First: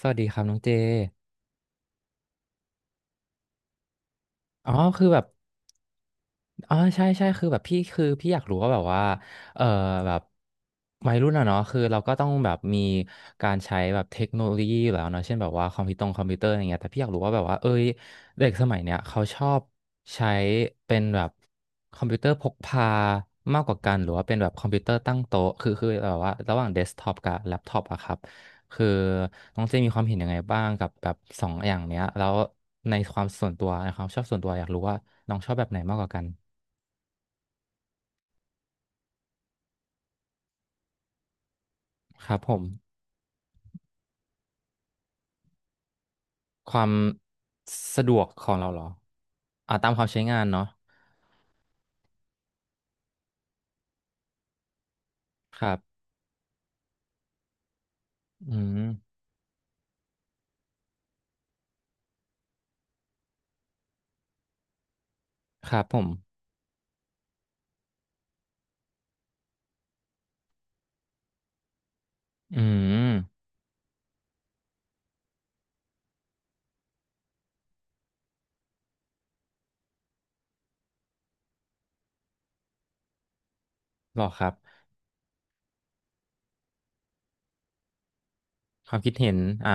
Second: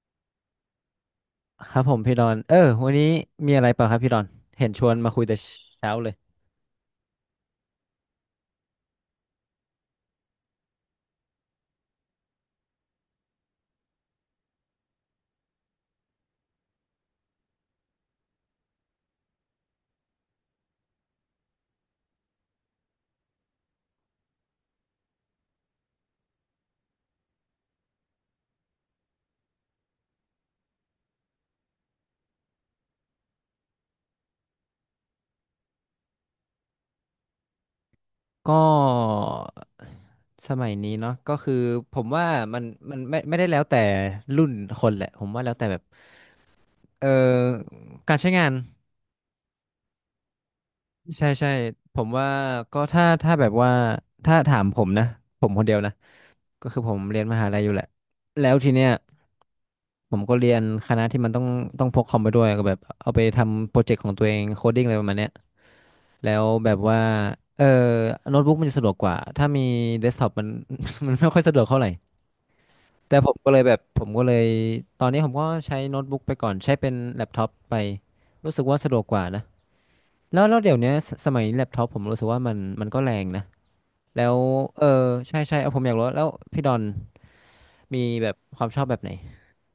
สวัสดีครับน้องเจ ครับผมพี่ดอนวันนี้มีอะไรเปล่าครับพี่ดอนเห็อ๋นอ ชวนคือมาแบคุบ ยแต่เช้าเลยอ๋อใช่ใช่คือแบบพี่คือพี่อยากรู้ว่าแบบว่าเออแบบวัยรุ่นอะเนาะคือเราก็ต้องแบบมีการใช้แบบเทคโนโลยีอยู่แล้วเนาะเช่นแบบว่าคอมพิวเตอร์อะไรเงี้ยแต่พี่อยากรู้ว่าแบบว่าเอ้ยเด็กสมัยเนี้ยเขาชอบใช้เป็นแบบคอมพิวเตอร์พกพามากกว่ากันหรือว่าเป็นแบบคอมพิวเตอร์ตั้งโต๊ะคือแบบว่าระหว่างเดสก์ท็อปกับแล็ปท็อปอะครับคือน้องเจมีความเห็นยังไงบ้างกับแบบสองอย่างเนี้ยแล้วในความส่วนตัวในความชอบส่วนตัวอยากรู้ว่าน้องชอบแบบไหนมากกว่ากัน ก็สมัยนี้เนาะก็คือผมว่าครับผมัมนมันไม่ได้แล้วแต่รุ่นคนแหละผมว่าแล้วแต่แบบความเออสะดการวกใช้ขงาอนงเราเหรออ่าตามความใช้งานเนาะใช่ใช่ผมว่าก็ถ้าแบบว่าถ้าถามผมนะผมคคนรัเดียวนะบก็คือผมเรียนมหาลัยอยู่แหละแล้อืวทีเนี้ยมผมก็เรียนคณะที่มันต้องต้องพกคอมไปด้วยก็แบบเอาไปทำโปรเจกต์ของตัวเองโคดดิ้งอะไรประมาณเนี้ย ครับผมแล้วแบบว่า เออโน้ตบุ๊กมันจะสะดวกกว่า ถ้ามีเดสก์ท็อปมัน มันไม่ค่อยสะดวกเท่าไหร่ อืมแต่ผมก็เลยตอนนี้ผมก็ใช้โน้ตบุ๊กไปก่อน ใช้เป็นแล็ปท็อปไป รู้สึกว่าสะดวกกว่านะ แล้วเดี๋ยวเนี้ยสสมัยนี้แล็ปท็อปผมรู้สึกว่ามันก็แรงนะ หรอแล้วครับเออใช่ใช่เอาผมอยากรู้แล้วพี่ดอนมีแบบความชอบคแบวามบไหคินดเห็นอ่า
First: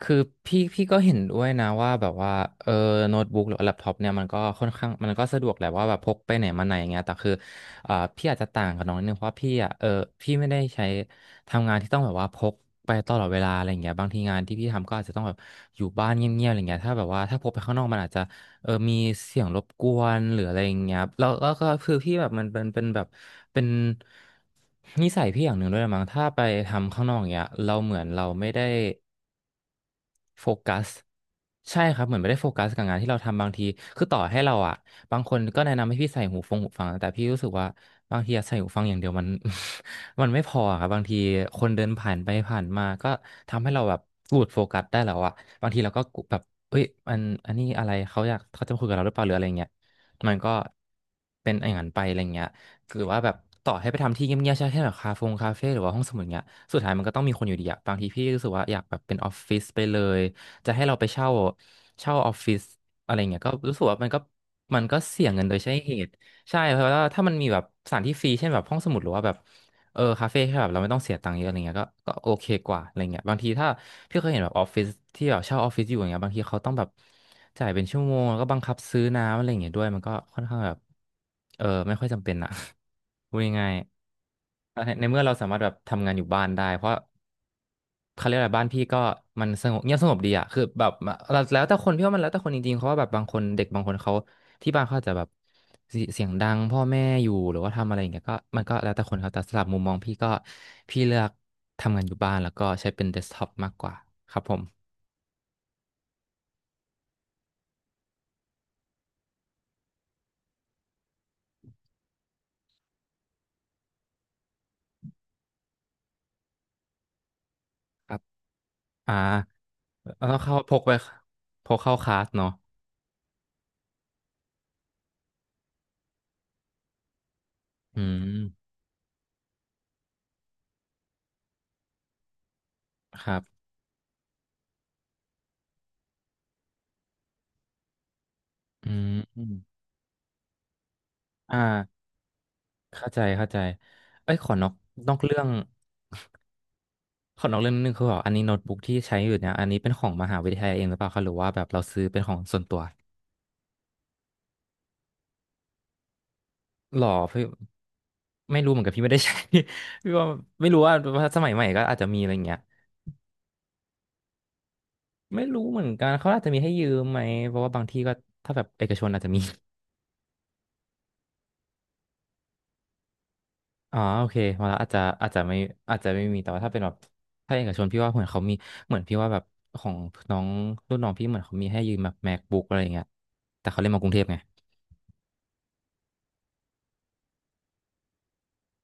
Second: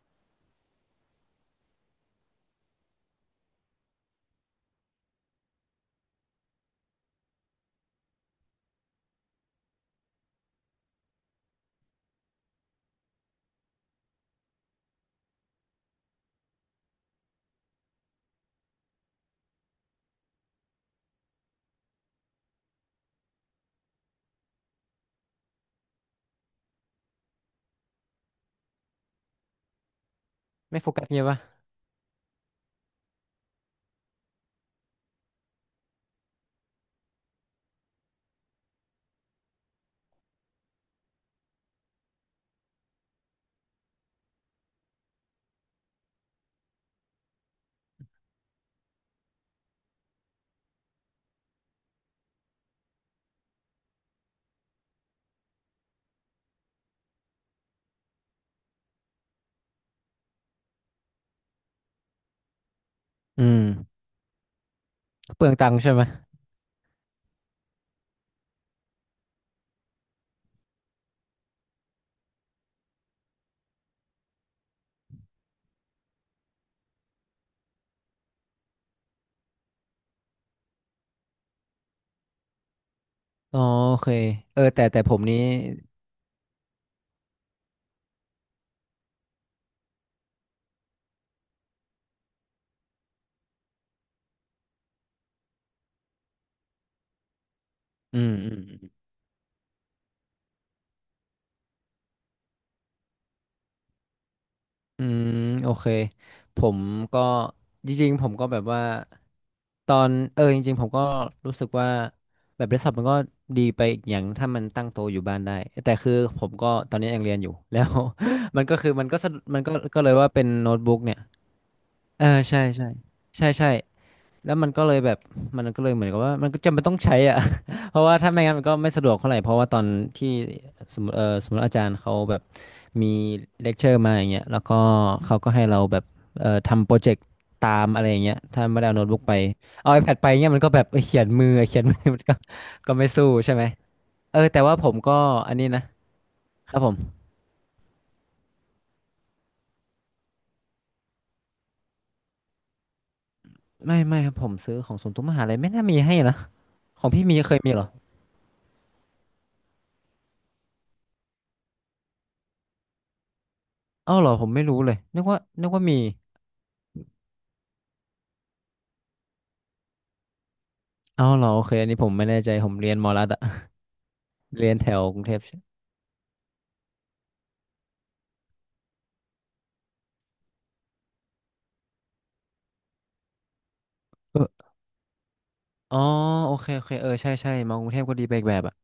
คือพี่ก็เห็นด้วยนะว่าแบบว่าเออโน้ตบุ๊กหรือแล็ปท็อปเนี่ยมันก็ค่อนข้างมันก็สะดวกแหละว่าแบบพกไปไหนมาไหนอย่างเงี้ยแต่คืออ่าพี่อาจจะต่างกับน้องนิดนึงเพราะว่าพี่อ่ะเออพี่ไม่ได้ใช้ทำงานที่ต้องแบบว่าพกไปตลอดเวลาอะไรอย่างเงี้ยบางทีงานที่พี่ทำก็อาจจะต้องแบบอยู่บ้านเงียบๆอะไรเงี้ยถ้าแบบว่าถ้าพกไปข้างนอกมันอาจจะ มีเสียงรบกวนหรืออะไรอย่างเงี้ยครับแล้วก็คือพี่แบบมันเป็นแบบเป็นนิสัยพี่อย่างหนึ่งด้วยมั้งถ้าไปทำข้างนอกอย่างเงี้ย เราเหมือนเราไม่ได้ โฟกัไม่สโฟกัสเงี้ยปะใช่ครับเหมือนไม่ได้โฟกัสกับงานที่เราทำบางทีคือต่อให้เราอ่ะบางคนก็แนะนำให้พี่ใส่หูฟังแต่พี่รู้สึกว่าบางทีอะใส่หูฟังอย่างเดียวมัน มันไม่พออะครับบางทีคนเดินผ่านไปผ่านมาก็ทำให้เราแบบหลุดโฟกัสได้แล้วอ่ะบางทีเราก็แบบเอ้ยมันอันนี้อะไรเขาจะมาคุยกับเราหรือเปล่าหรืออะไรเงี้ยมันก็เป็นอย่างนั้นไปอะไรเงี้ย หรือว่าแบบต่อให้ไปทำที่เงียบๆใช่แค่แบบคาเฟ่หรือว่าห้องสมุดเงี้ยสุดท้ายมันก็ต้องมีคนอยู่ดีอะบางทีพี่รู้สึกว่าอยากแบบเป็นออฟฟิศไปเลยจะให้เราไปเช่าออฟฟิศอะไรเงี้ยอืก็มรู้สึกว่ามันก็เสี่ยงเปเงินลือโดงยตัใช้งค์ใช่เหไหมตุใช่เพราะว่าถ้ามันมีแบบสถานที่ฟรีเช่นแบบห้องสมุดหรือว่าแบบ เออคาเฟ่ที่แบบเราไม่ต้องเสียตังค์เยอะอะไรเงี้ยก็โอเคกว่าอะไรเงี้ยบางทีถ้าพี่เคยเห็นแบบออฟฟิศที่แบบเช่าออฟฟิศอยู่อย่างเงี้ยบางทีเขาต้องแบบจ่ายเป็นชั่วโมงแล้วก็บังคับซื้อน้ำอะไรเงี้ยด้วยมันก็ค่อนข้างแบบเออไม่ค่อยจำเป็นอะ พูดอ๋อง่ายโอเคๆแต่ในแต่ในผเมื่มอเรานี้สามารถแบบทำงานอยู่บ้านได้เพราะเขาเรียกอะไรบ้านพี่ก็มันสงบเงียบสงบดีอะคือแบบเราแล้วแต่คนพี่ว่ามันแล้วแต่คนจริงๆเพราะว่าแบบบางคนเด็กบางคนเขา ที่บ้านเขาอาจจะแบบเสียงดังพ่อแม่อยู่หรือว่าทำอะไรอย่างอืเงี้ยมก็อืมัม นก็แล้วแต่คนครับแต่สำหรับมุมมองพี่ก็พี่เลือกทำงานอยู่บ้านแล้วก็ใช้เป็นเดสก์ท็อปมากกว่าครับผมอืมโอเคผมก็จริงๆผมก็แบบว่าตอนจริงๆผมก็รู้สึกว่าแบบเดสก์ท็อปมันก็ดีไปอีกอย่างถ้ามันตั้งโตะอยู่บ้านได้แต่คือผมก็ตอนนี้ยังเรียนอยู่แล้ว ครับ มันก็คือมันอ่าก็สะมันก็ก็เลยว่าแล้วเป็นเข้าโน้พตกไปบุ๊กเนี่ยพกเข้าคลาเอสอเนาะใช่ใช่ใช่ใช่ แล้วมันก็เลยเหมือนกับว่ามันก็จำเป็นต้องใช้อ่ะ เพอืราะว่ามถ้าไม่งั้นมันก็ไม่สะดวกเท่าไหร่เพราะว่าตอนที่สมมติสมมติอาจารย์เขาแบบมีครับเลคเชอร์มาอย่างเงี้ยแล้วก็เขาก็ให้เราแบบทำโปรเจกต์ตามอะไรอย่างเงี้ยถ้าไม่ได้อืเอาโน้ตมบุ๊กไปอืมเอา iPad ไปเงี้ยมันก็แบบเขียนมือ เขียนมือ่าอ มันก็ไม่เข้าใจสู้เข้าใช่ใจไหมเอ้ยแต่ว่าผมนอก็กเรื่องอันนี้นะครับผมขอนอกเรื่องนิดนึงคือแบบอันนี้โน้ตบุ๊กที่ใช้อยู่เนี่ยอันนี้เป็นของมหาวิทยาลัยเองหรือเปล่าคะหรือว่าแบบเราซื้อเป็นของส่วนตัว ไม่ครับผมซื้อของศูนย์ทุกมหาลัยไม่น่ามีให้นะหขรองอพี่มีพี่เคยมีเหรอไม่รู้เหมือนกันพี่ไม่ได้ใช้ พี่ว่าไม่รู้ว่าสมัยใหม่ก็อาจจะมีอะไรเงี้ยอ้าวเหรอผมไม่รู้เลยนึกว่าไม่รู้นึกเหมืว่าอนมี กันเขาอาจจะมีให้ยืมไหมเพราะว่าบางที่ก็ถ้าแบบเอกชนอาจจะมี เอ้าเหรอโอเคอันนี้ผมไม่แน่ใจผมเรียนมอลัดอะ อ๋อโอเค มาเรียนแล้วแถอาจจะวกรุงอาจเทจะพไม่ใช่อาจจะไม่มีแต่ว่าถ้าเป็นแบบถ้าเอกชนพี่ว่าเหมือนเขามีเหมือนพี่ว่าแบบของน้องรุ่นน้องพี่เหมือนเขามีให้ยืมแบบ MacBook อะไรอย่างเงี้ยแต่เขาเล่นมากรุงเทพไงเอออ๋อโอเคโอเคใช่ใช่มากรุงเทพก็ดีไปอีกแบบอะ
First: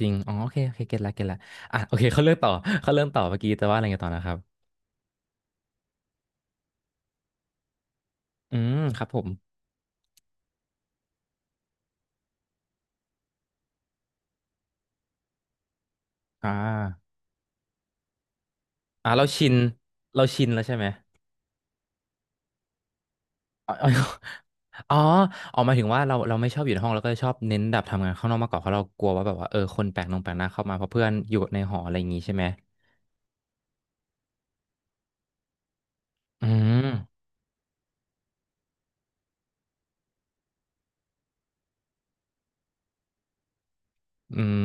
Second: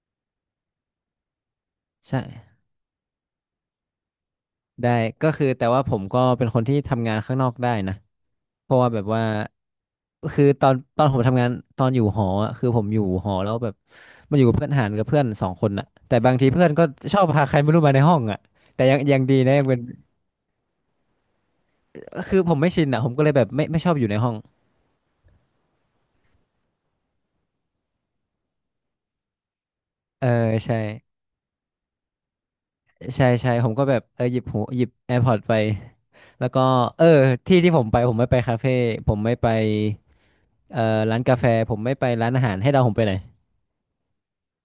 จริงอ๋อโอเคโอเคเก็ตละเก็ตละอ่ะโอเค เขาเริ่มต่อใช่เขาเริ่มต่อเมื่อกี้แต่ว่าอะไรเงี้ยต่อนะครับได้ก็คือแต่ว่าผมก็เป็นคนที่ทำงานข้างนอกได้นะอืเพมราะว่าคแบรับบผว่ามคือตอนผมทำงานตอนอยู่หออะคือผมอยู่หอแล้วแบบมันอยู่กับเพื่อนหารกับเพื่อนสองคนอะแต่บางทีอ่า เพื่อนก็ชอบพาใครไม่รู้มาในห้องอะแต่ยังอ่ายังเราดีชินะนยังเป็นเราชินแล้วใช่ไหมคือผมไม่ชินอะผมก็เลยแบบไม่อ๋ไม่ชออ บ อยู่ในห้องอ๋อออกมายถึงว่าเราไม่ชอบอยู่ในห้องเราก็ชอบเน้นแบบทำงานข้างนอกมากกว่าเพราะเรากลัวว่าแบบว่าเออคนแปลกหน้าเออแปลกหน้าเข้ามาใช่เพราะเพื่อนอยู่ในหออะไรอย่างงี้ใช่ไหมใช่ใช่ผมก็แบบหยิบ AirPods ไป แล้อืวก็เออมที่ผมไปผมไม่ไปคาเฟ่ผมไม่ไปร้านกาแฟผมไม่ไปร้านอาหารให้เดาผมไปไหน อืม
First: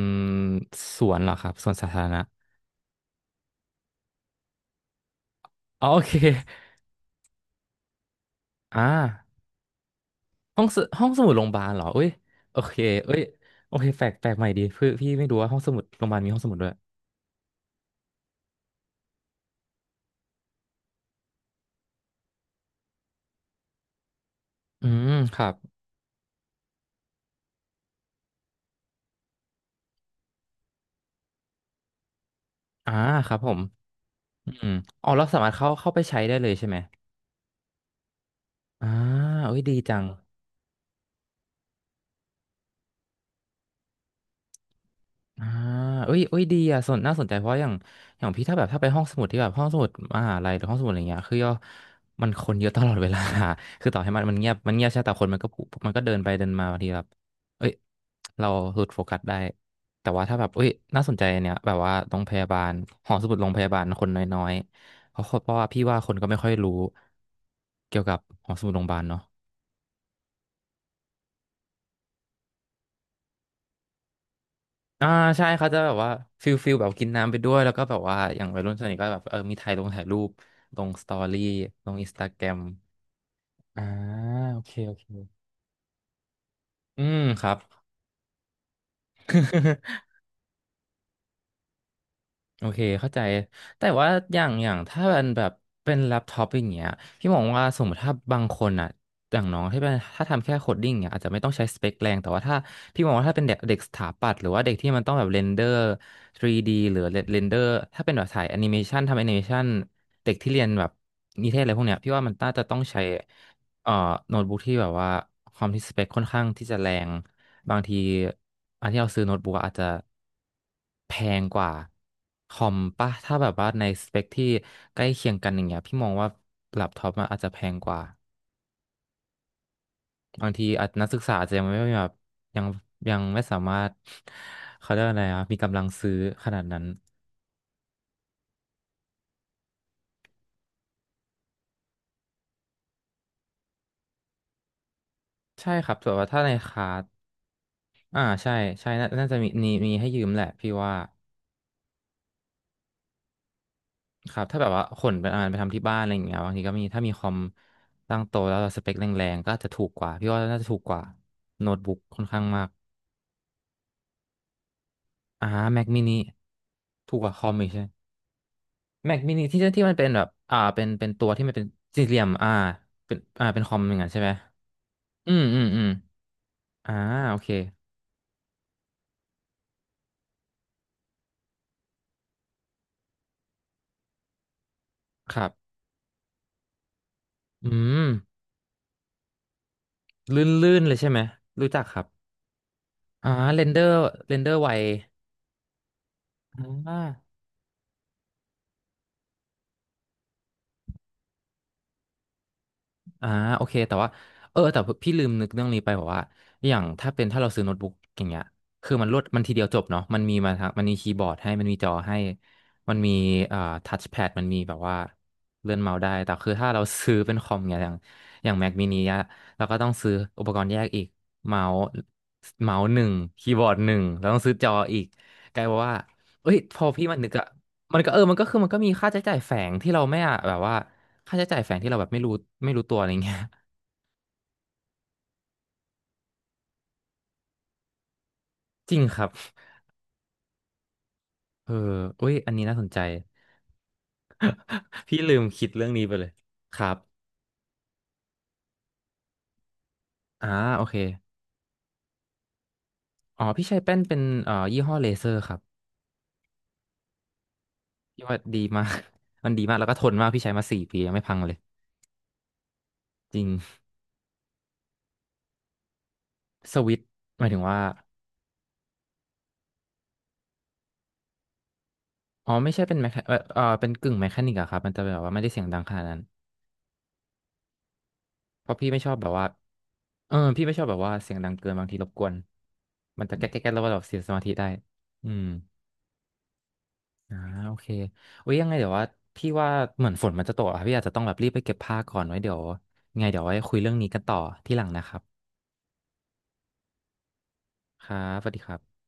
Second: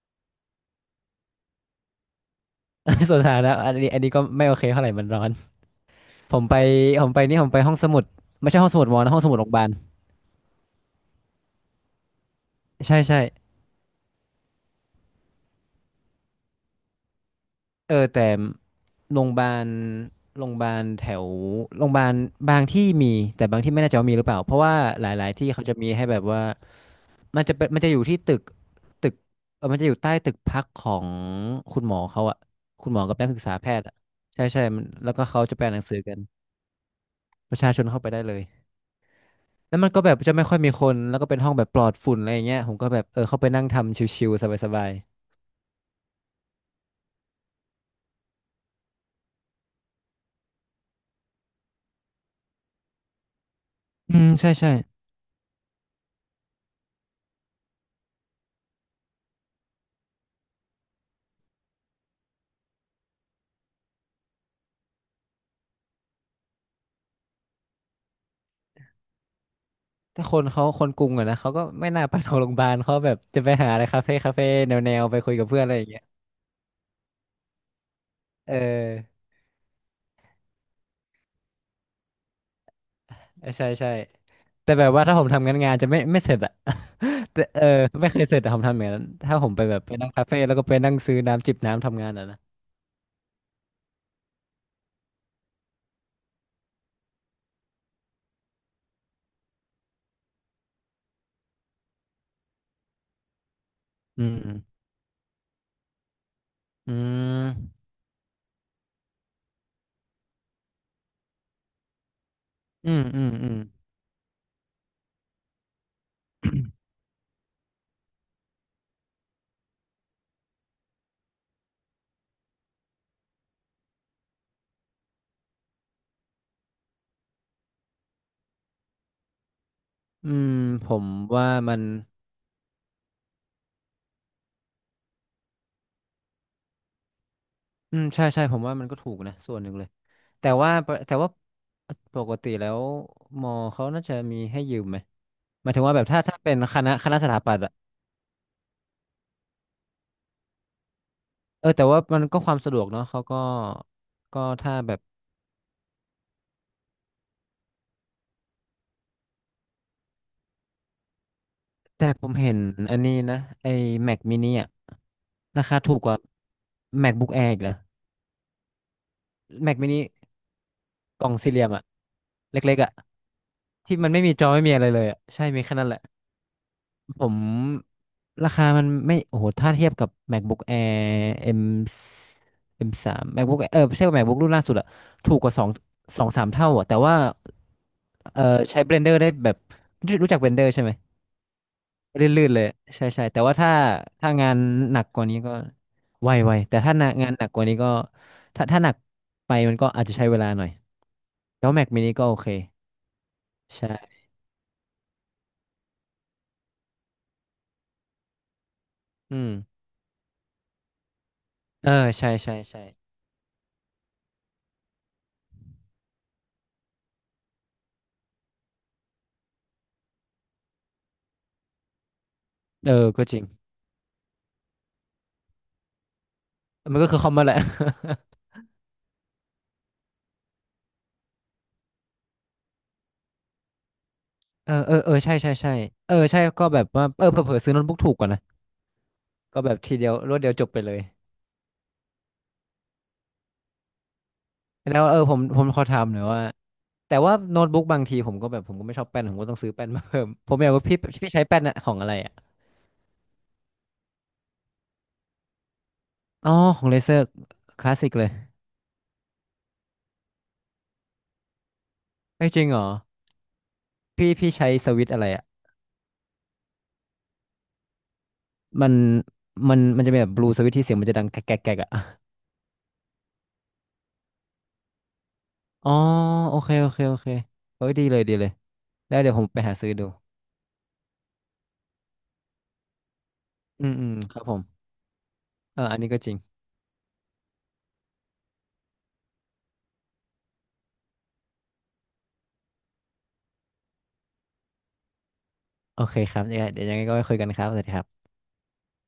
สวนเหรอครับสวนสาธารณะ ส่วนสาธารณะอันนี้ก็ไม่โอเคเท่าไหร่มันร้อนอ๋อโอเคผมไปผมไปนี่ผมไปห้องสมุดไม่ใช่ห้องสอ่ามุดมอนะห้องสมุดโรงพยาบาลห้องสมุดโรงพยาบาลเหรอเอ้ยโอเคใช่เอ้ใช่ยโอเคแปลกใหม่ดีพี่ไม่รู้ว่าห้องสมุดโรงพยาบาลมีห้องสมุดด้วยเออแต่ โรงพยาบาลโรงพยาบาลแถวโรงพยาบาลบางที่มีแต่บางที่ไม่แน่ใจว่ามีหรือเปล่าเพราะว่าอืหมลายคๆรัที่บเขาจะมีให้แบบว่ามันจะอยู่ที่ตึกมันจะอยู่ใต้ตึกพักของคุณหมอเขาอะคุณอ่าหมอกับนัคกรัศึบกผษามแพทย์อะใช่อืใช่มมันอ๋อแล้วก็เราสาเขามารจะถแปลเข้าหนังเข้าสือไปกัใช้นได้เลยใช่ไหมประชาชนเข้าไปได้เลยอ่าเอ้ยดีแล้วมันจัก็ง แบบจะไม่ค่อยมีคนแล้วก็เป็นห้องแบบปลอดฝุ่นอะไรอย่างเงี้ยผมก็แบบเข้าไปนั่งทำชิวๆสบายอ่าเอ้ยดีอ่ะสนน่าสนใจ เพราะอย่างพี่ถ้าแบบถ้าไปห้องสมุดที่แบบห้องสมุดมหาลัยหรือห้องสมุดอะไรเงี้ยคือย่อมันคนเยอะตลอดเวลา คือต่อให้ๆอืมันมมันเงีใช่ยบใช่ มันเงียบใช่แต่คนมันก็ผูมันก็เดินไปเดินมาบางทีแบบเอ้ย เราหลุดโฟกัสได้ แต่ว่าถ้าแบบเอ้ยน่าสนใจอันเนี้ย แบบว่าโรงพยาบาลหอสมุดโรงพยาบาลคนน้อยๆเพราะว่าพี่ว่าคนก็ไม่ค่อยรู้เกี่ยวกับหอสมุดโรงพยาบาลเนาะ แต่คนเขาคนกรุงอะนะเขาก็ไม่น่าไปโรงพยาบาลเขาแบบจะไปหาอะไรคาเฟ่แนวอ่าไปคุยใช่กับเพื่อนเขาอะไรจะอย่างแบบเงี้ยว่าฟิลแบบกินน้ำไปด้วยแล้วก็แบบว่าอย่างเอวัยรุ่นส่วนใหญ่ก็แบอบเออมีถ่ายลงถ่ายรูปลงสตอรี่ลงอินสตาแกรมใช่อ่าใช่โอแต่เคแบบโอว่าเคถ้าผมทำงานงานจะไม่เสร็จอะ อืม แต่ครับ ไม่เคยเสร็จอะผมทำอย่างนั้นถ้าผมไปแบบไป นั่งคาเฟ่แล้วก็ไปนั่งซื้อน้ำจิบน้ำทำงานอะนะโอเคเข้าใจ แต่ว่าอย่างถ้ามันแบบเป็นแล็ปท็อปอย่างเงี้ยพี่มองว่าสมมติถ้าบางคนอ่ะอย่างน้องที่เป็นถ้าทำแค่โคดดิ้งเนี่ยอาจจะไม่ต้องใช้สเปคแรงแต่ว่าถ้าพี่มองว่าถ้าเป็นเด็กเด็กสถาอืปัตมย์หรือือมว่าเด็กที่มันต้องแบบเรนเดอร์ 3D อหรือเรนเดอืร์ถ้าเป็นแบบสายแอนิเมชันทำแอนิเมชันเด็กที่เรียนแบบนิเทศอะไรพวกเนี้ยพี่ว่ามันน่าจะต้องมอืใช้ มอืมเอ่อโน้ตบุ๊กที่แบบว่าความที่สเปคค่อนข้างที่จะแรงบางทีอันที่เราซื้อโน้ตบุ๊กอะอาจจะแพงกว่าคอมป่ะถ้าแบบว่าในสเปคที่ใกล้เคียงกันอย่างเงี้ยพี่มองว่าแล็ปท็อปมันอาจจะแพงกว่าอืบางมทีอาผจนัมกศึกษาอาว่าจจะยังไม่มันแบบยังยังไม่สามารถ เขาเรียกว่าอะไรอะมีกำลังซื้อขนาดนั้นอืมใช่ใช่ผมว่ามันก็ถูกนะส่วนหนึ่งเลยแต่ว่าปกติแล้วมอเขาน่าจะมีให้ยืมไหม หมาใช่ยถึงครัว่าบแบบแต่ถ้าว่าถ้าถ้าในเป็นคคลาณะสคณะสถาปัตย์อะอ่าใช่น่าจะมีให้ยืมแหละพี่ว่า เออแต่ว่ามันก็ความสะดวกเนาะเขาก็คก็รับถ้าแบบถ้าว่าแบขบนไปอ่านไปทำที่บ้านอะไรอย่างเงี้ยบางทีก็มีถ้ามีคอมตั้งโตะแล้วสเปคแรงๆก็อาจจะถูกกว่าพี่ว่าน่าจะถูกกว่าโน้ตบุ๊กแต่ค่อผนมข้างเห็นมากอันนี้นะไอ้ Mac mini อะอ่า ราคา Mac ถูกก mini ว่า ถูกก MacBook ว่าคอ Air มอีกอีกนะ ใช่ไหม Mac mini ที่ Mac ที่มันเป็น mini แบบอ่าเป็นกตัล่วองที่สี่มันเหเป็ลี่นยมอะสี่เหลี่ยมอ่าเล็กๆอะเป็นอ่าเป็นคอมอที่ย่างมันั้นนไม่ใช่ไหมมีจอไม่มีอะไรเลยอะอืมใช่อืมีมแค่อืนั้มนแหละ อ่าผโอมเคราคามันไม่โอ้โหถ้าเทียบกับ MacBook Air M M สาม ไม่ใช่ว่า MacBook รุ่นล่าสุดอะคถูกรักว่าสองบสองสามเท่าอะแต่ว่าอืมเออใช้ Blender ได้แบบรู้จัก Blender ลื่นใช่ๆไหมเลยใช่ไหมรู้จักครับลื่นๆเลยใช่ใช่อ่าแต่ว่าเรนถ้าเดอร์ถ้าเรนเดงาอนร์ไวหนักกว่านี้ก็ไวไวอแต่ถ้า่า หนักงานหนักกว่านี้ก็ถ้าหนักไปมันก็อาจจะใช้เวลาหน่อยแล้ว Mac mini ก็โอเคอ่าโอเคแต่ว่าใช่เออแต่พี่ลืมนึกเรื่องนี้ไปบอกว่าอย่างถ้าเป็นถ้าเราซื้อโน้ตบุ๊กอย่างเงี้ยคือมันรวดมันอืมทีเดียวจบเนาะมันมีมาทั้งมันมีคีย์บอร์ดให้มันมีจเอออให้ใช่ใช่ใช่มันมีอ่าทัชแพดมันมีแบบว่าเลื่อนเมาส์ได้แต่คือถ้าเราซื้อเป็นคอมเงียอย่างอย่าง Mac mini อะเราก็ต้องซื้ออุปกรณ์แยกอีกเมาส์หนึ่งก็จริงคีย์บอร์ดหนึ่งแล้วต้องซื้อจออีกกลายเป็นว่าเอ้ยพอมันพี่ก็มัคืนอคนึอกมมาอะแหละ มันก็เออมันก็คือมันก็มีค่าใช้จ่ายแฝงที่เราไม่อะแบบว่า ค่าใช้จ่ายแฝงที่เราแบบไม่รู้ไม่รู้ตัวอะไรเงี้ย เออใช่ใช่ก็แบบว่าเผลอๆซื้อโน้ตบุ๊กถูกกว่านะ จริงครับก็แบบทีเดียวรวดเดียวจบไปเลยเอออุ้ยอันนี้น่าสนใจ แล้ วพี่ลืผมมผคิมดขอเรื่องถานี้มไปหน่อเลยยว่าครับแต่ว่าโน้ตบุ๊กบางทีผมก็ไม่ชอบแป้นผมก็ต้องซื้อแป้นมาเพิ่ม อ่า ผมอยากโอว่าเคพี่ใช้แป้นอะของอะไรอะอ๋อพี่ใช้แป้นเป็นยี่ห้อเลเซอร์ครับอ๋อของเลเซอร์คลาสสิกพี่เลยว่าดีมาก มันดีมากแล้วก็ทนมากพี่ใช้มา4 ปียังไม่พังเลยไม่จริงเหรอจริงพี่ใช้สวิตช์อะไรอะสวิตช์หมายถึงว่ามันมันจะเป็นแบบบลูสวิตช์ที่เสียงมันจะดังแกรกแกรกแกรกอะ อ๋อไม่ใช่เป็นแมคเป็นกึ่งแมคานิกอะครับมันจะแบบว่าไม่ได้เสียงดังอ๋ขอนาดนั้นโอเคเอ้ยดีเลยเพราะพี่ไม่ชอแล้บวแบเดี๋บยวผว่ามไปหาซื้อดูเออพี่ไม่ชอบแบบว่าเสียงดังเกินบางทีรบกวนมันจะแก๊กแก๊กแล้วอืก็มแบบอืเสีมยสคมารับธิผมได้อืม เอออันนี้ก็จริง อ่าโอเคอุ้ยยังไงเดี๋ยวว่าพี่ว่าเหมือนฝนมันจะตกอะพี่อาจจะต้องแบบรีบไปเก็บผ้าก่อนไว้เดี๋ยวยังไงเดี๋ยวไว้คุยเรื่องนี้กันต่อที่หลังนะครับโอเคครับเนี่ยังไงเดี๋ยวยังไงก็ไปคุยกันครับ สวัสดีคครัรับบสวัสดีครับ